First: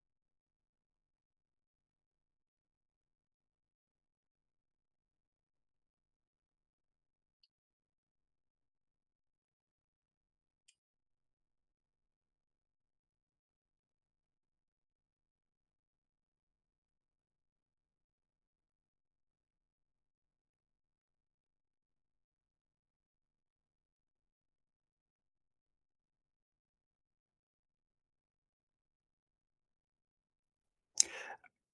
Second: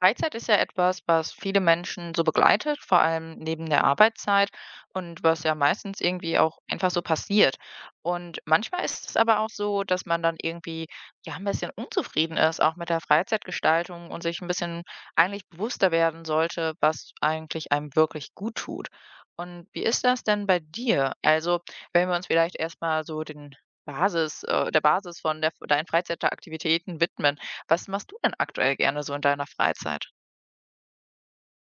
Freizeit ist ja etwas, was viele Menschen so begleitet, vor allem neben der Arbeitszeit und was ja meistens irgendwie auch einfach so passiert. Und manchmal ist es aber auch so, dass man dann irgendwie ja ein bisschen unzufrieden ist, auch mit der Freizeitgestaltung und sich ein bisschen eigentlich bewusster werden sollte, was eigentlich einem wirklich gut tut. Und wie ist das denn bei dir? Also, wenn wir uns vielleicht erstmal so den der Basis von der, deinen Freizeitaktivitäten widmen. Was machst du denn aktuell gerne so in deiner Freizeit?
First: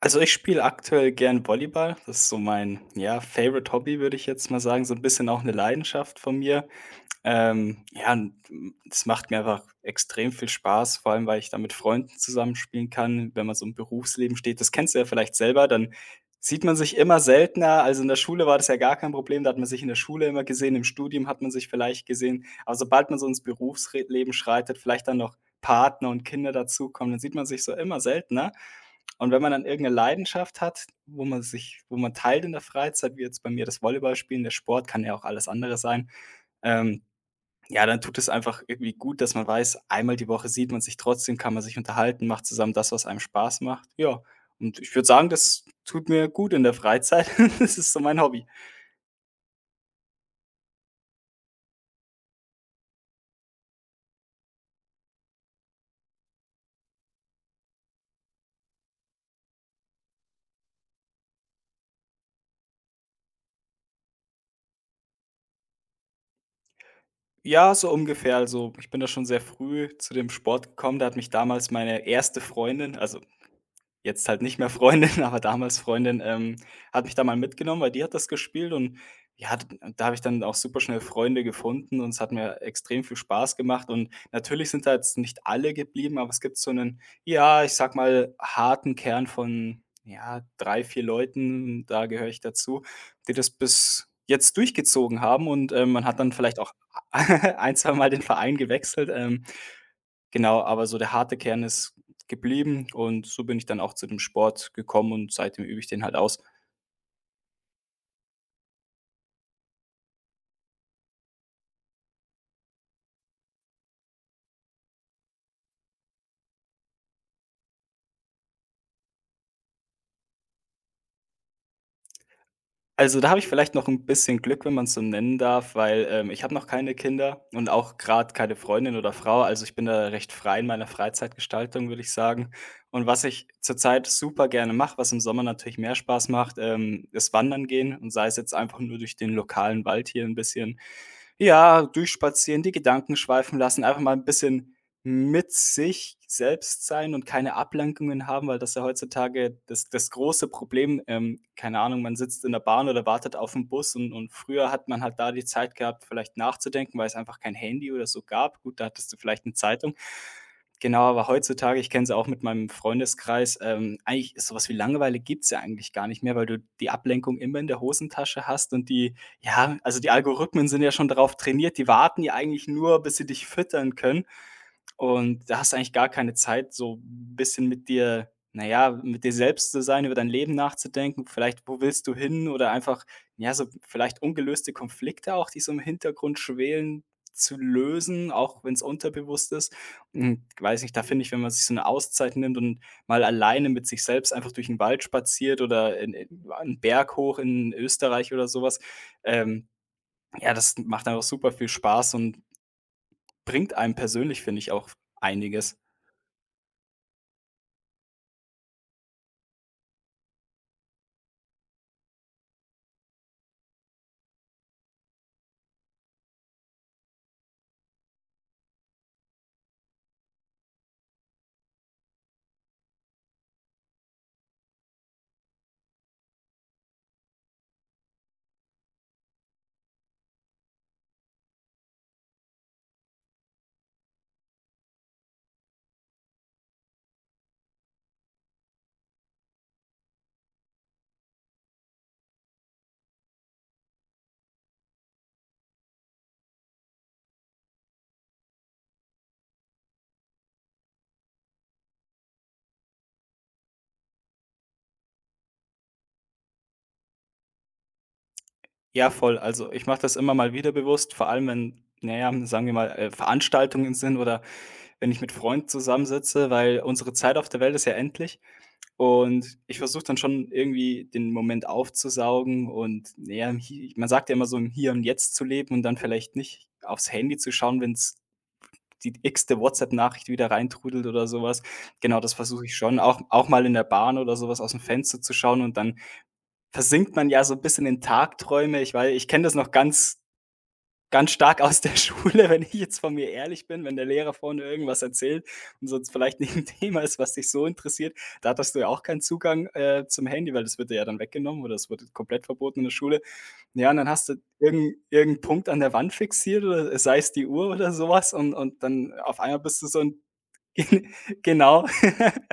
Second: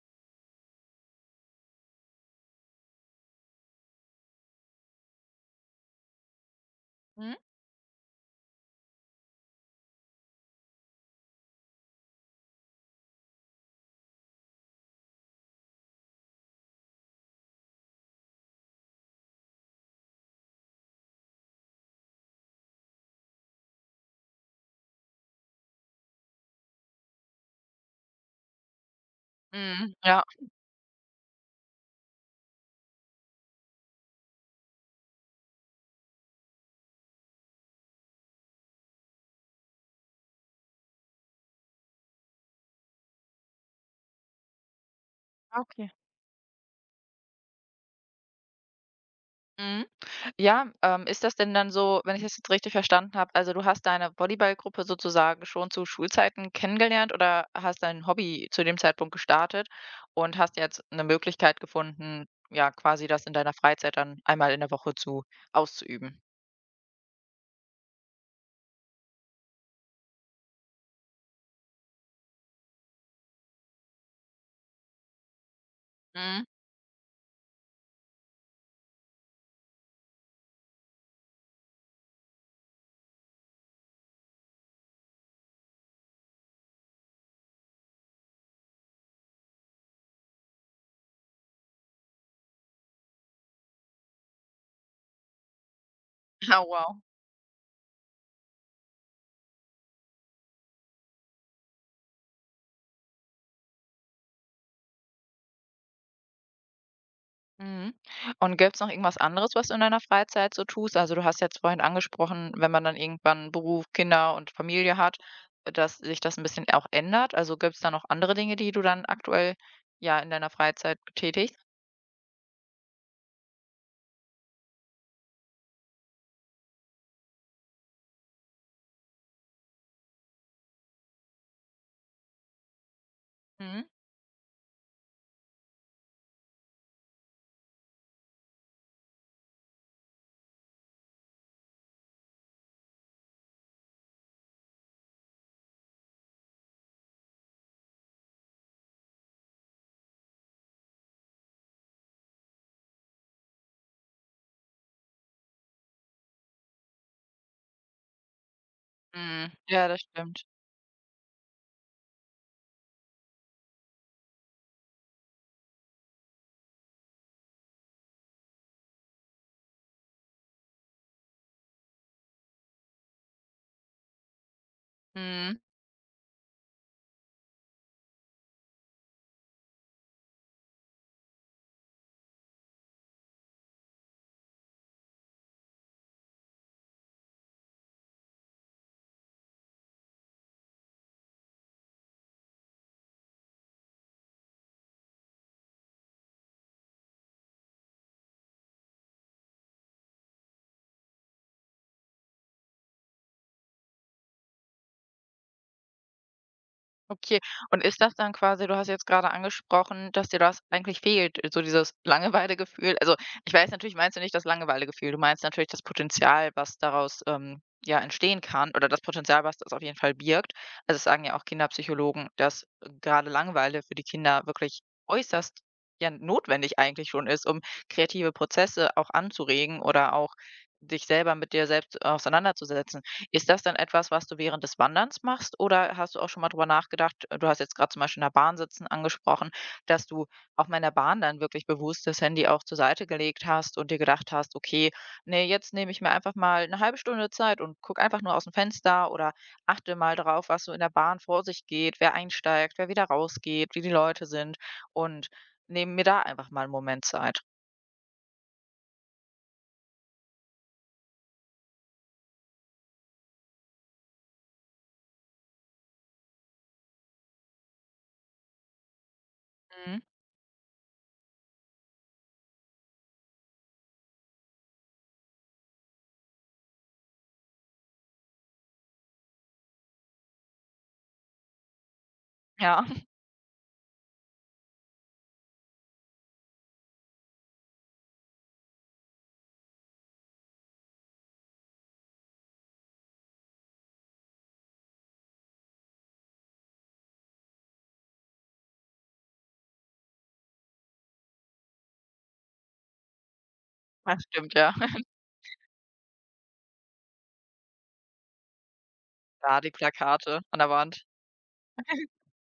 Also, ich spiele aktuell gern Volleyball. Das ist so mein, ja, Favorite Hobby, würde ich jetzt mal sagen, so ein bisschen auch eine Leidenschaft von mir. Mhm. Ja, und, es macht mir einfach extrem viel Spaß, vor allem, weil ich da mit Freunden zusammenspielen kann, wenn man so im Berufsleben steht. Das kennst du ja vielleicht selber, dann sieht man sich immer seltener. Also in der Schule war das ja gar kein Problem, da hat man sich in der Schule immer gesehen, im Studium hat man sich vielleicht gesehen. Aber sobald man so ins Berufsleben schreitet, vielleicht dann noch Partner und Kinder dazukommen, dann sieht man sich so immer seltener. Und wenn man dann irgendeine Mhm, ja. Leidenschaft hat, wo man teilt in der Freizeit, wie jetzt bei mir das Volleyballspielen, der Sport, kann ja auch alles andere sein, ähm ja, dann tut es einfach irgendwie gut, dass man weiß, einmal die Woche sieht man sich trotzdem, kann man sich unterhalten, macht zusammen das, was einem Spaß macht. Ja, und ich würde sagen, Ah, das okay. tut mir gut in der Freizeit. Das ist so mein Hobby. Mhm. Ja, ist das denn dann so, wenn ich das jetzt richtig verstanden habe, also, du hast deine Volleyballgruppe sozusagen schon zu Schulzeiten kennengelernt oder hast dein Hobby zu dem Zeitpunkt gestartet und hast jetzt eine Möglichkeit gefunden, ja, quasi das in deiner Freizeit dann einmal in der Woche zu auszuüben? Ja, so ungefähr. Also, ich bin da schon sehr früh zu dem Sport gekommen. Da hat mich damals meine erste Freundin, also jetzt halt nicht mehr Freundin, aber damals Freundin, Mhm. Hat mich da mal mitgenommen, weil die hat das gespielt, und ja, d da habe ich dann auch super schnell Freunde gefunden und es hat mir extrem viel Spaß gemacht, und natürlich sind da jetzt nicht alle geblieben, aber es gibt so einen, ja, ich sag mal, harten Kern von, ja, 3 4 Leuten, da gehöre ich dazu, die das bis jetzt durchgezogen haben, und, man hat dann vielleicht Ah, auch wow. ein zwei Mal den Verein gewechselt. Genau, aber so der harte Kern ist geblieben, und so bin ich dann auch zu dem Sport gekommen und seitdem übe ich den halt aus. Mhm. Und gibt's noch irgendwas anderes, was du in deiner Freizeit so tust? Also, du hast jetzt vorhin angesprochen, wenn man dann irgendwann Beruf, Kinder und Familie hat, dass sich das ein bisschen auch ändert. Also, gibt's da noch andere Dinge, die du dann aktuell, ja, in deiner Freizeit betätigst? Also, da habe ich vielleicht noch ein bisschen Glück, wenn man es so nennen darf, weil, ich habe noch keine Kinder und auch gerade keine Freundin oder Frau. Also, ich bin da recht frei in meiner Freizeitgestaltung, würde ich sagen. Und was ich Mhm. zurzeit super gerne mache, was im Sommer natürlich mehr Spaß macht, ist Wandern gehen, und sei es jetzt einfach nur durch den lokalen Wald hier ein bisschen, ja, durchspazieren, die Gedanken schweifen lassen, einfach mal ein bisschen mit sich selbst sein und keine Ablenkungen haben, weil das ist ja heutzutage das große Problem. Keine Ahnung, man sitzt in der Bahn oder wartet auf den Bus, und früher hat man halt da die Zeit gehabt, vielleicht nachzudenken, weil es einfach kein Handy oder so gab. Gut, da hattest du vielleicht Mhm. eine Ja, Zeitung. das stimmt. Genau, aber heutzutage, ich kenne es auch mit meinem Freundeskreis, eigentlich, ist sowas wie Langeweile gibt's ja eigentlich gar nicht mehr, weil du die Ablenkung immer in der Hosentasche hast und die ja, also die Algorithmen sind ja schon darauf trainiert, die warten ja eigentlich nur, bis sie dich füttern können. Und da Mhm. hast du eigentlich gar keine Zeit, so 'n bisschen mit dir naja, mit dir selbst zu sein, über dein Leben nachzudenken, vielleicht, wo willst du hin, oder einfach, ja, so vielleicht ungelöste Konflikte auch, die so im Hintergrund schwelen, zu lösen, auch wenn's unterbewusst ist. Weiß nicht, da finde ich, wenn man sich so 'ne Auszeit nimmt und mal alleine mit sich selbst einfach durch 'n Wald spaziert oder in 'n Berg hoch in Österreich oder so was, ähm, ja, das macht einfach super viel Spaß und bringt einem persönlich, finde ich, auch einiges. Okay, und ist das dann quasi, du hast jetzt gerade angesprochen, dass dir das eigentlich fehlt, so dieses Langeweilegefühl. Also, ich weiß natürlich, meinst du nicht das Langeweilegefühl, du meinst natürlich das Potenzial, was daraus, ja, entstehen kann oder das Potenzial, was das auf jeden Fall birgt. Also, das sagen ja auch Kinderpsychologen, dass gerade Langeweile für die Kinder wirklich äußerst, ja, notwendig eigentlich schon ist, um kreative Prozesse auch anzuregen oder auch dich selber mit dir selbst auseinanderzusetzen. Ist das dann etwas, was du während des Wanderns machst oder hast du auch schon mal drüber nachgedacht, du hast jetzt gerade zum Beispiel in der Bahn sitzen angesprochen, dass du auch mal in der Bahn dann wirklich bewusst das Handy auch zur Seite gelegt hast und dir gedacht hast: „Okay, nee, jetzt nehme ich mir einfach mal eine halbe Stunde Zeit und guck einfach nur aus dem Fenster oder achte mal drauf, was so in der Bahn vor sich geht, wer einsteigt, wer wieder rausgeht, wie die Leute sind und nehme mir da einfach mal einen Moment Zeit.“ Ja, voll. Also, ich mache das immer mal wieder bewusst, vor allem wenn, na ja, sagen wir mal, Veranstaltungen sind, oder wenn ich mit Freunden zusammensitze, weil unsere Zeit auf der Welt ist ja endlich. Und ich Mhm. versuche dann schon irgendwie den Moment aufzusaugen und, ja, im Hie man sagt ja immer so, im Hier und Jetzt zu leben und dann vielleicht nicht aufs Handy zu schauen, wenn es die x-te WhatsApp-Nachricht wieder reintrudelt oder sowas. Genau, das versuche ich Ja, schon, auch auch mal in der Bahn oder sowas aus dem Fenster zu schauen, und dann versinkt man ja so ein bisschen in Tagträume. Ich kenne das noch ganz ganz stark aus der Schule, wenn ich jetzt von mir ehrlich bin, wenn der Lehrer vorne irgendwas erzählt und sonst vielleicht nicht ein Thema ist, was dich so interessiert. Da hattest du ja auch keinen Zugang, zum Handy, weil das wird dir ja dann weggenommen oder es wurde komplett verboten in der Schule. Ja, und dann das hast du stimmt, ja. irgend irgendeinen Punkt an der Wand fixiert, oder sei es die Uhr oder sowas, und dann auf einmal Ja, die bist du so 'n Plakate an der Wand. Gen genau.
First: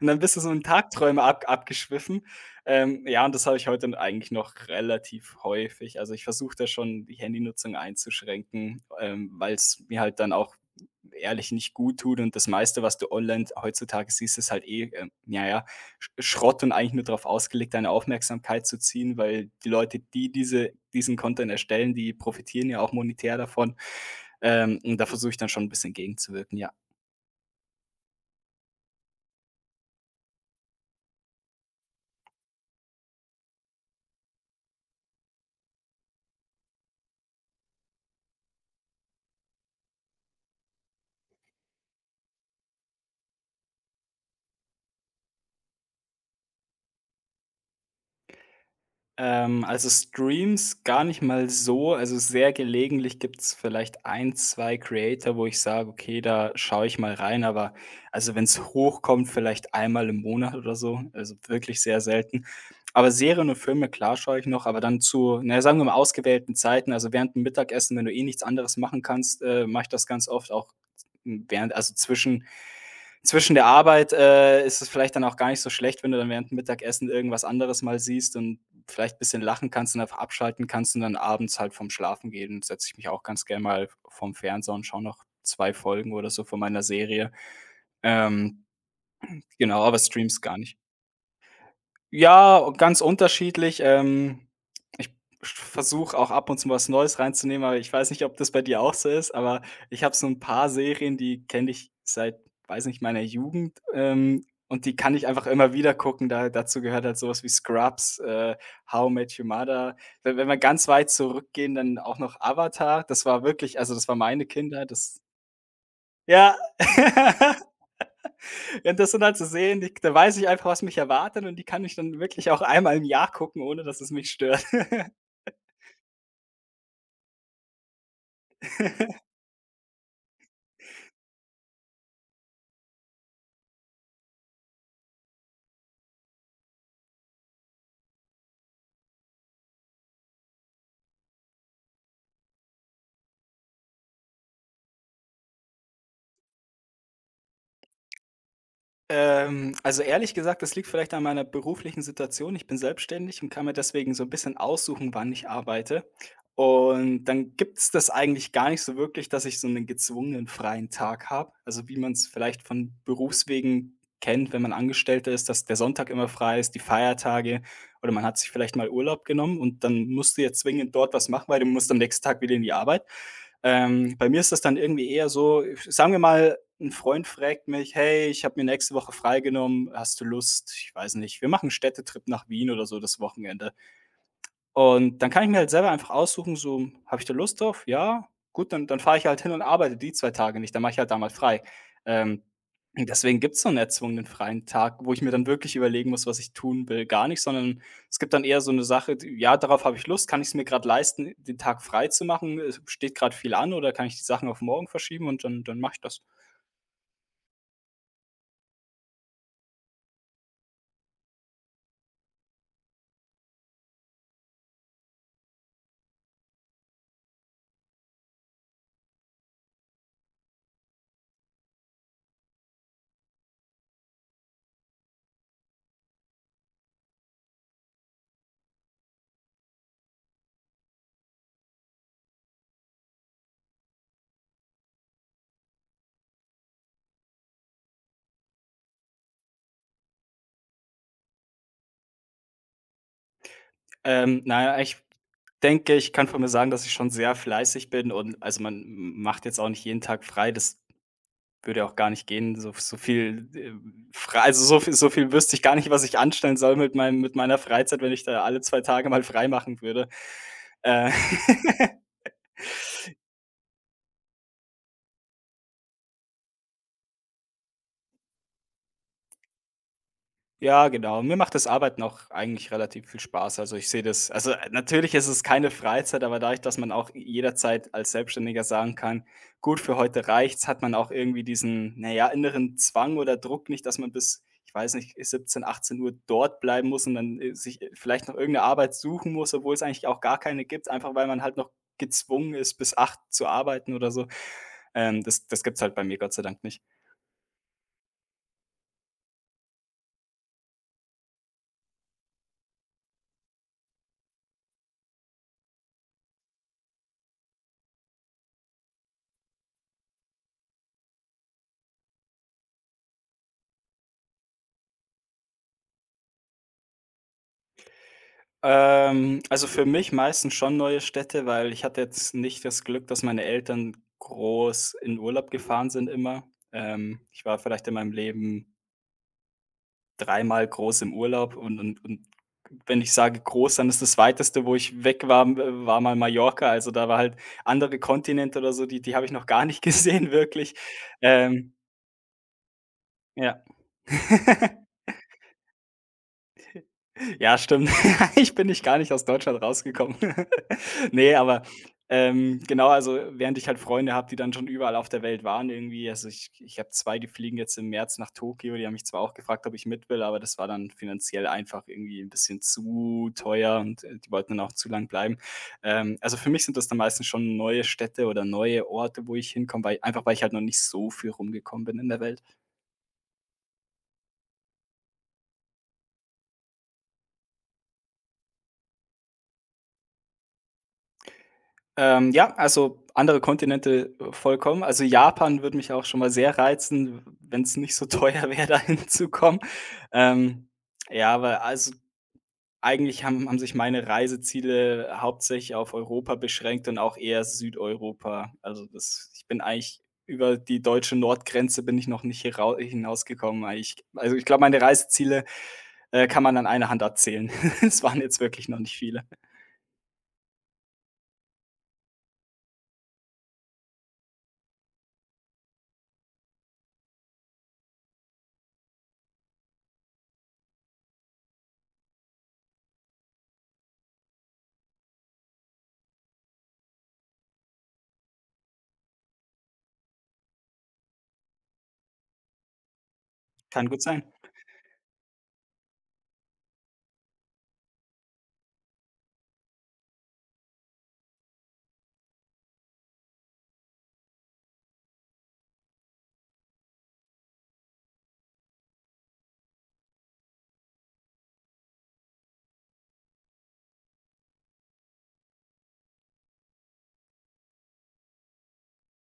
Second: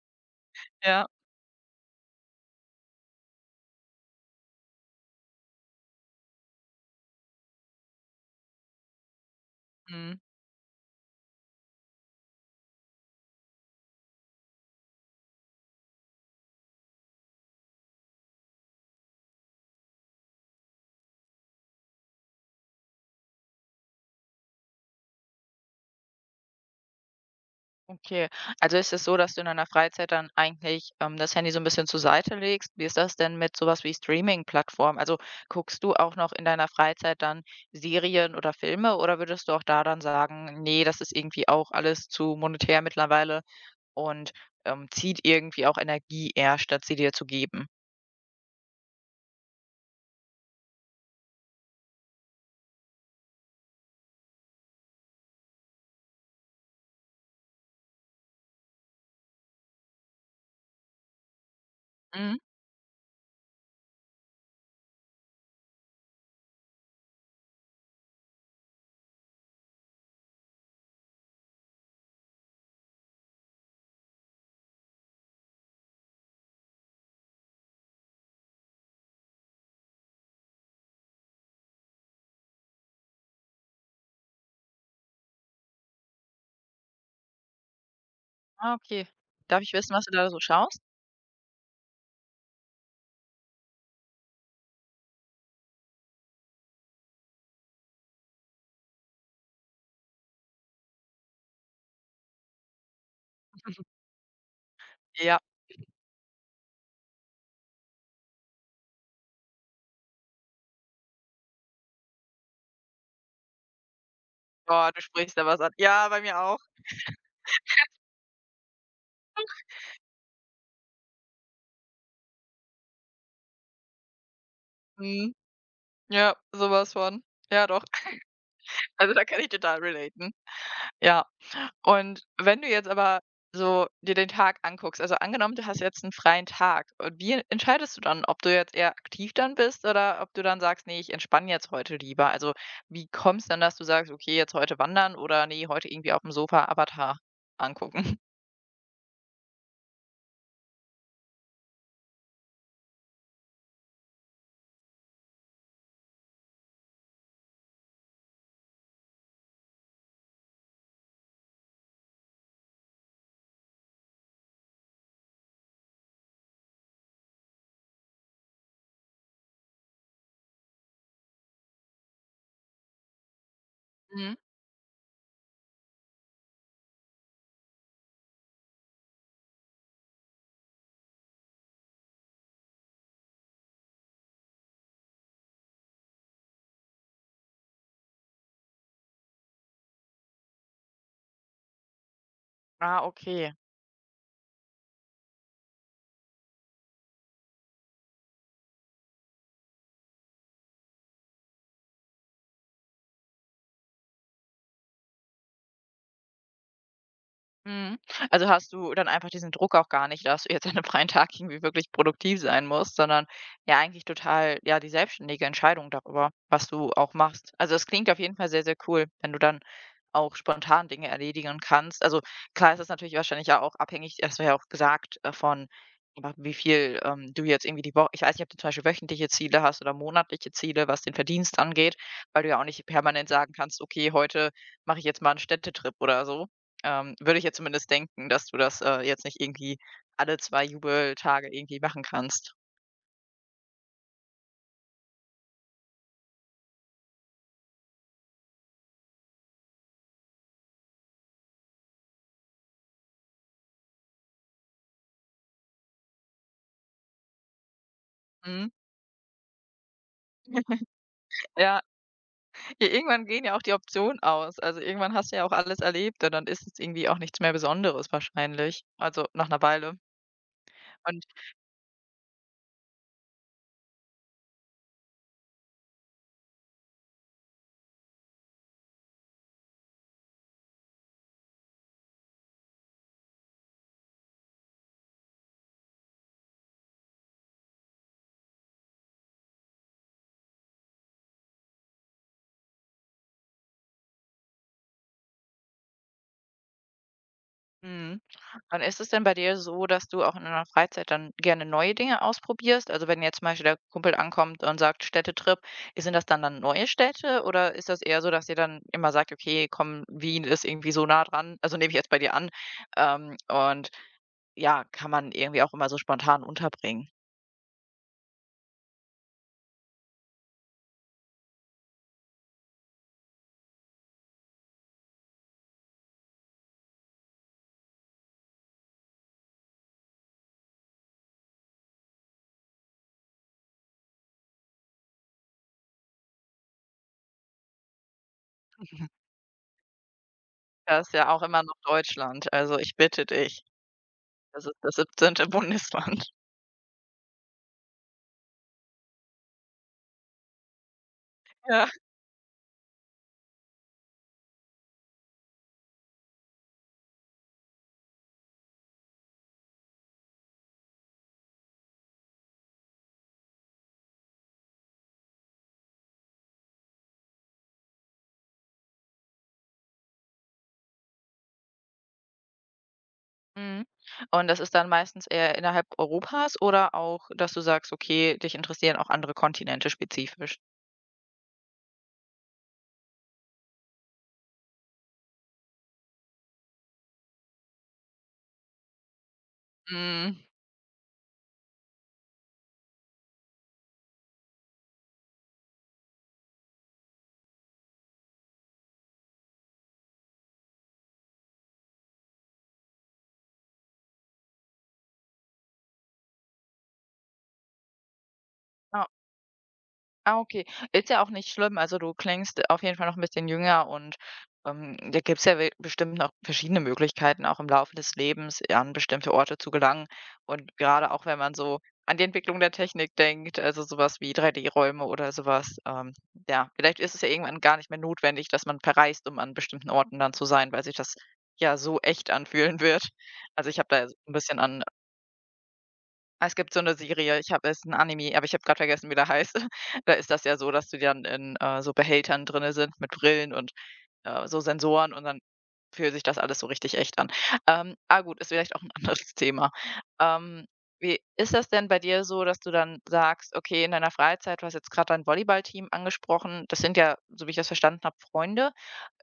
Und dann bist du so in Ja, Tagträume ab abgeschwiffen. Ja, und das habe ich heute n eigentlich noch relativ häufig. Also, ich versuche da schon, die Handynutzung einzuschränken, weil es mir halt mhm. dann auch ehrlich nicht gut tut. Und das meiste, was du online heutzutage siehst, ist halt eh, na ja, Schrott und eigentlich nur darauf ausgelegt, deine Aufmerksamkeit zu ziehen, weil die Leute, die diesen Content erstellen, die profitieren ja auch monetär davon. Und da versuche ich dann schon ein bisschen gegenzuwirken, ja. Okay. Also ist es so, dass du in deiner Freizeit dann eigentlich, das Handy so ein bisschen zur Seite legst? Wie ist das denn mit sowas wie Streaming-Plattformen? Also, guckst du auch noch in deiner Freizeit dann Serien oder Filme oder würdest du auch da dann sagen: „Nee, das ist irgendwie auch alles zu monetär mittlerweile und, zieht irgendwie auch Energie eher, statt sie dir zu geben?“ Also Streams gar nicht mal so. Also sehr gelegentlich gibt es vielleicht ein 2 Creator, wo ich sage: „Okay, da schaue ich mal rein", aber also wenn es hochkommt, vielleicht einmal im Monat oder so, also wirklich sehr Mhm. selten. Aber Serien und Filme, klar, schaue ich noch, aber dann zu, na ja, sagen wir mal, ausgewählten Zeiten. Also während dem Mittagessen, wenn du eh nichts anderes machen kannst, mache ich das ganz oft auch während, also zwischen der Arbeit, ist es vielleicht dann auch gar nicht so schlecht, wenn du dann während dem Mittagessen irgendwas anderes mal siehst und vielleicht ein bisschen lachen kannst und einfach abschalten kannst, und dann abends halt vom schlafen gehen setze ich mich auch ganz gerne mal vom Fernseher und schaue noch 2 Folgen oder so von meiner Serie. Ähm, Ah, okay. Darf ich genau, wissen, aber was du da so streams gar nicht. schaust? Ja, ganz unterschiedlich. Ich versuche auch ab und zu was Neues reinzunehmen, aber ich weiß nicht, ob das bei dir auch so ist, aber ich habe so ein paar Serien, die kenne ich seit, weiß nicht, meiner Jugend, und die kann ich Ja. einfach immer wieder gucken. Da dazu gehört halt sowas wie Scrubs, How I Met Your Mother. We wenn wir ganz weit zurückgehen, dann auch noch Avatar. Das war wirklich, also, das war meine Kindheit, Boah, du das, sprichst da was an. Ja, bei mir ja. auch. Und das Interessant zu sehen, die, da weiß ich einfach, was mich erwartet, und die kann ich dann wirklich auch einmal im Jahr gucken, ohne dass es mich stört. Mhm. Ja, sowas von. Ja, doch. Also, da kann ich total relaten. Ja. Und wenn du jetzt aber so dir den Tag anguckst, also angenommen, du hast jetzt einen freien Tag, und wie entscheidest du dann, ob du jetzt eher aktiv dann bist oder ob du dann sagst: „Nee, ich entspanne jetzt heute lieber?“ Also, wie kommt's dann, dass du sagst: „Okay, jetzt heute wandern“ oder: „Nee, heute irgendwie auf dem Sofa Avatar angucken?“ also ehrlich gesagt, das liegt vielleicht an meiner beruflichen Situation. Ich bin selbstständig und kann mir deswegen so ein bisschen aussuchen, wann ich arbeite. Und dann gibt es das eigentlich gar nicht so wirklich, dass ich so einen gezwungenen freien Tag habe. Also, wie man es vielleicht von Berufswegen kennt, wenn man Angestellter ist, dass der Sonntag immer frei ist, die Feiertage, oder man hat sich vielleicht mal Urlaub genommen und dann musst du ja zwingend dort was machen, weil du musst am nächsten Tag wieder in die Arbeit. Bei Mhm. mir ist das dann irgendwie eher so, sagen wir mal, ein Freund fragt mich: „Hey, ich habe mir nächste Woche freigenommen. Hast du Lust? Ich weiß nicht, wir machen 'n Städtetrip nach Wien oder so das Wochenende." Und dann kann ich mir halt selber einfach aussuchen, so: „Habe ich da Lust drauf? Ja, gut, dann fahre ich halt hin und arbeite die 2 Tage nicht. Dann mache ich halt da mal frei." Ähm, Ah, und deswegen okay. gibt's so 'n erzwungenen freien Tag, wo ich mir dann wirklich überlegen muss, was ich tun will, gar nicht, sondern es gibt dann eher so eine Sache, d ja, darauf habe ich Lust. Kann ich es mir gerade leisten, den Tag frei zu machen? Steht gerade viel an, oder kann ich die Sachen auf morgen verschieben, und dann mache ich das. Mhm. Also, hast du dann einfach diesen Druck auch gar nicht, dass du jetzt an 'nem freien Tag irgendwie wirklich produktiv sein musst, sondern ja eigentlich total, ja, die selbstständige Entscheidung darüber, was du auch machst. Also, es klingt auf jeden Fall sehr, sehr cool, wenn du dann auch spontan Dinge erledigen kannst. Also, klar ist es natürlich wahrscheinlich ja auch abhängig, hast du ja auch gesagt, von wa wie viel, du jetzt irgendwie die Woche. Ich weiß nicht, ob du zum Beispiel wöchentliche Ziele hast oder monatliche Ziele, was den Verdienst angeht, weil du ja auch nicht permanent sagen kannst: „Okay, heute mache ich jetzt mal einen Städtetrip“ oder so. Würde ich ja zumindest denken, dass du das, jetzt nicht irgendwie alle 2 Jubeltage irgendwie machen kannst. Na ja, ich denke, ich kann von mir sagen, dass ich schon sehr fleißig bin und, also, man macht jetzt auch nicht jeden Tag frei. Das würde ja auch gar nicht gehen, so viel, frei, also, so viel wüsste ich gar nicht, was ich anstellen soll mit meinem mit meiner Freizeit, wenn ich da alle Mhm. 2 Tage mal frei machen würde. Äh. Ja, i irgendwann gehen ja auch die Optionen aus. Also, irgendwann hast du ja auch alles erlebt und dann ist es irgendwie auch nichts mehr Besonderes wahrscheinlich, also nach einer Weile Ja, genau. und Mir macht das Arbeiten auch eigentlich relativ viel Spaß. Also, ich sehe das natürlich ist es keine Freizeit, aber dadurch, dass man auch jederzeit als Selbstständiger sagen kann: „Gut, für heute reicht's", hat man auch irgendwie diesen, naja, inneren Zwang oder Druck nicht, dass man bis, ich weiß nicht, 17 Uhr dort bleiben muss und dann, sich vielleicht noch irgendeine Arbeit suchen muss, obwohl es eigentlich auch gar keine gibt, einfach weil man halt noch gezwungen ist, bis acht zu arbeiten oder so. Das gibt's halt bei mir Gott sei Dank nicht. mhm. Und ist es denn bei dir so, dass du auch in deiner Freizeit dann gerne neue Dinge ausprobierst? Also wenn jetzt zum Beispiel der Kumpel ankommt und sagt Städtetrip, sind das dann neue Städte oder ist das eher so, dass ihr dann immer sagt, okay, komm, Wien ist irgendwie so nah dran, also nehme ich jetzt bei dir an, und ja, kann man irgendwie auch immer so spontan unterbringen. Also für mich meistens schon neue Städte, weil ich hatte jetzt nicht das Glück, dass meine Eltern groß in Urlaub gefahren sind immer. Ich war vielleicht in meinem Leben dreimal groß im Urlaub, und wenn ich sage groß, dann ist das Weiteste, wo ich weg war, war mal Mallorca. Also, da war halt andere Kontinente oder so, die habe ich noch gar nicht gesehen wirklich. Das ist ja auch immer Ähm, noch Deutschland, also ich bitte ja. dich, das ist das 17. Bundesland. Ja, stimmt. Ich bin nicht gar nicht aus Deutschland rausgekommen. Ne, aber, Ja. Genau, also, während ich halt Freunde habe, die dann schon überall auf der Welt waren irgendwie. Also, ich habe 2, die fliegen jetzt im März nach Tokio. Die haben mich zwar auch gefragt, ob ich mit will, aber das war dann finanziell einfach irgendwie ein bisschen zu teuer und, die wollten dann auch zu lang bleiben. Also, für mich sind das dann meistens schon neue Städte oder neue Orte, wo ich hinkomme, weil einfach weil ich halt noch nicht so viel rumgekommen bin in der Welt. Mhm. Und das ist dann meistens eher innerhalb Europas oder auch, dass du sagst, okay, dich interessieren auch andere Kontinente spezifisch? Ja, also andere Kontinente, vollkommen. Also, Japan würde mich auch schon mal sehr reizen, wenn es nicht so teuer wäre, da hinzukommen. Mhm. Ähm, ja, aber also eigentlich haben sich meine Reiseziele hauptsächlich auf Europa beschränkt und auch eher Südeuropa. Also, das ich bin eigentlich über die deutsche Nordgrenze bin ich noch nicht hierau hinausgekommen, weil also, ich glaube, meine Reiseziele, kann man an einer Hand abzählen. Es waren jetzt wirklich noch nicht viele. Ah, okay. Ist ja auch nicht schlimm. Also du klingst auf jeden Fall noch ein bisschen jünger und, da gibt es ja we bestimmt noch verschiedene Möglichkeiten, auch im Laufe des Lebens an bestimmte Orte zu gelangen. Und gerade auch, wenn man so an die Entwicklung der Technik denkt, also sowas wie 3D-Räume oder sowas, ähm, ja, vielleicht ist es ja irgendwann gar nicht mehr notwendig, dass man verreist, um an bestimmten Orten dann zu sein, weil sich das ja so echt anfühlen wird. Also ich habe Kann gut da so sein. 'n bisschen an Ah, es gibt so eine Serie, ich habe es 'n Anime, aber ich habe gerade vergessen, wie der heißt. Da ist das ja so, dass die dann in, so Behältern drinne sind mit Brillen und, so Sensoren und dann fühlt sich das alles so richtig echt an. Ah, gut, ist vielleicht auch ein anderes Thema. Ähm, wie ist das denn bei dir so, dass du dann sagst: „Okay, in deiner Freizeit“, du hast jetzt gerade dein Volleyballteam angesprochen, das sind ja, so wie ich das verstanden habe, Freunde.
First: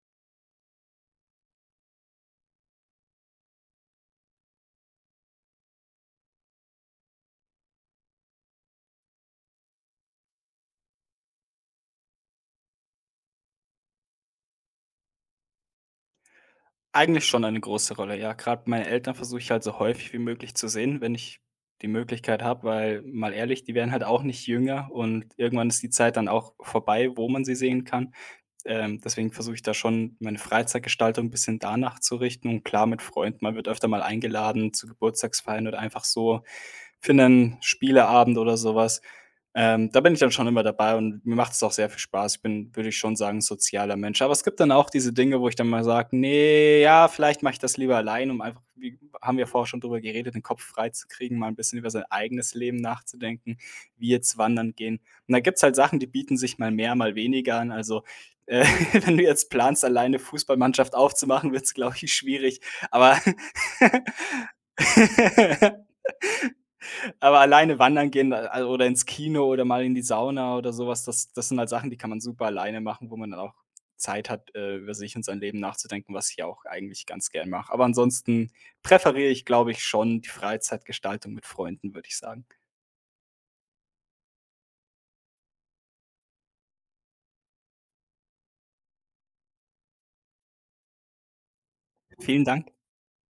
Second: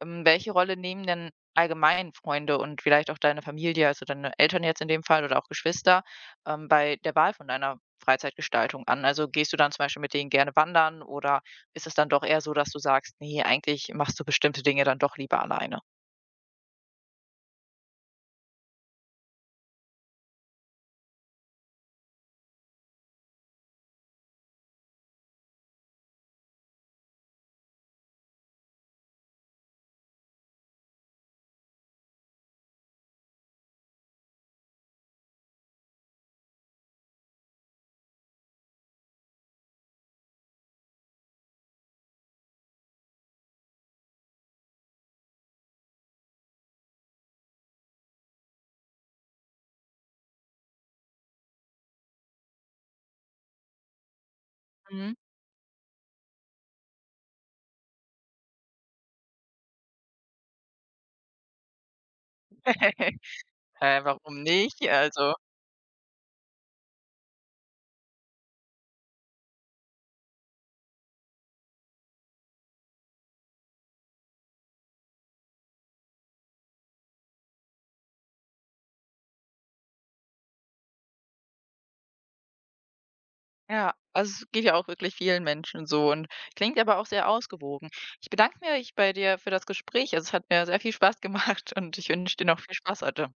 Welche Rolle nehmen denn allgemein Freunde und vielleicht auch deine Familie, also deine Eltern jetzt in dem Fall oder auch Geschwister, bei der Wahl von deiner Freizeitgestaltung an? Also gehst du dann zum Beispiel mit denen gerne wandern oder ist es dann doch eher so, dass du sagst, nee, eigentlich machst du bestimmte Dinge dann doch lieber alleine? Eigentlich schon eine große Rolle, ja. Gerade meine Eltern versuche ich halt so häufig wie möglich zu sehen, wenn ich die Möglichkeit habe, weil mal ehrlich, die werden halt auch nicht jünger und irgendwann ist die Zeit dann auch vorbei, wo man sie sehen kann. Deswegen versuche ich da schon, meine Freizeitgestaltung ein bisschen danach zu richten. Und klar, mit Freunden, man wird öfter mal eingeladen zu Geburtstagsfeiern oder einfach so für einen Spieleabend oder sowas. Da bin ich dann schon immer dabei und mir macht es auch sehr viel Spaß. Ich bin, würde ich schon sagen, sozialer Mensch. Aber es gibt dann auch diese Dinge, wo ich dann mal sage: nee, ja, vielleicht mache ich das lieber allein", um einfach, wie haben wir vorher schon drüber geredet, den Kopf frei zu kriegen, mal ein bisschen über sein eigenes Leben nachzudenken, wie jetzt wandern gehen. Mhm. Und da gibt es halt Sachen, die bieten sich mal mehr, mal weniger an. Also, äh, wenn du jetzt planst, alleine Fußballmannschaft aufzumachen, wird es, glaube ich, schwierig. Aber Hä, warum nicht? Also, aber alleine wandern gehen, al oder ins Kino oder mal in die Sauna oder sowas, das sind halt Sachen, die kann man super alleine machen, wo man dann auch Zeit hat, über sich und sein Leben nachzudenken, was ich ja auch eigentlich ganz gern mache. Aber ansonsten präferiere ich, glaube ich, schon die Freizeitgestaltung mit Freunden, würde ich sagen. ja, also es geht ja auch wirklich vielen Menschen so und klingt aber auch sehr ausgewogen. Ich bedanke mich bei dir für das Gespräch. Also es hat mir sehr viel Spaß gemacht und ich wünsche Vielen dir noch Dank. viel Spaß heute.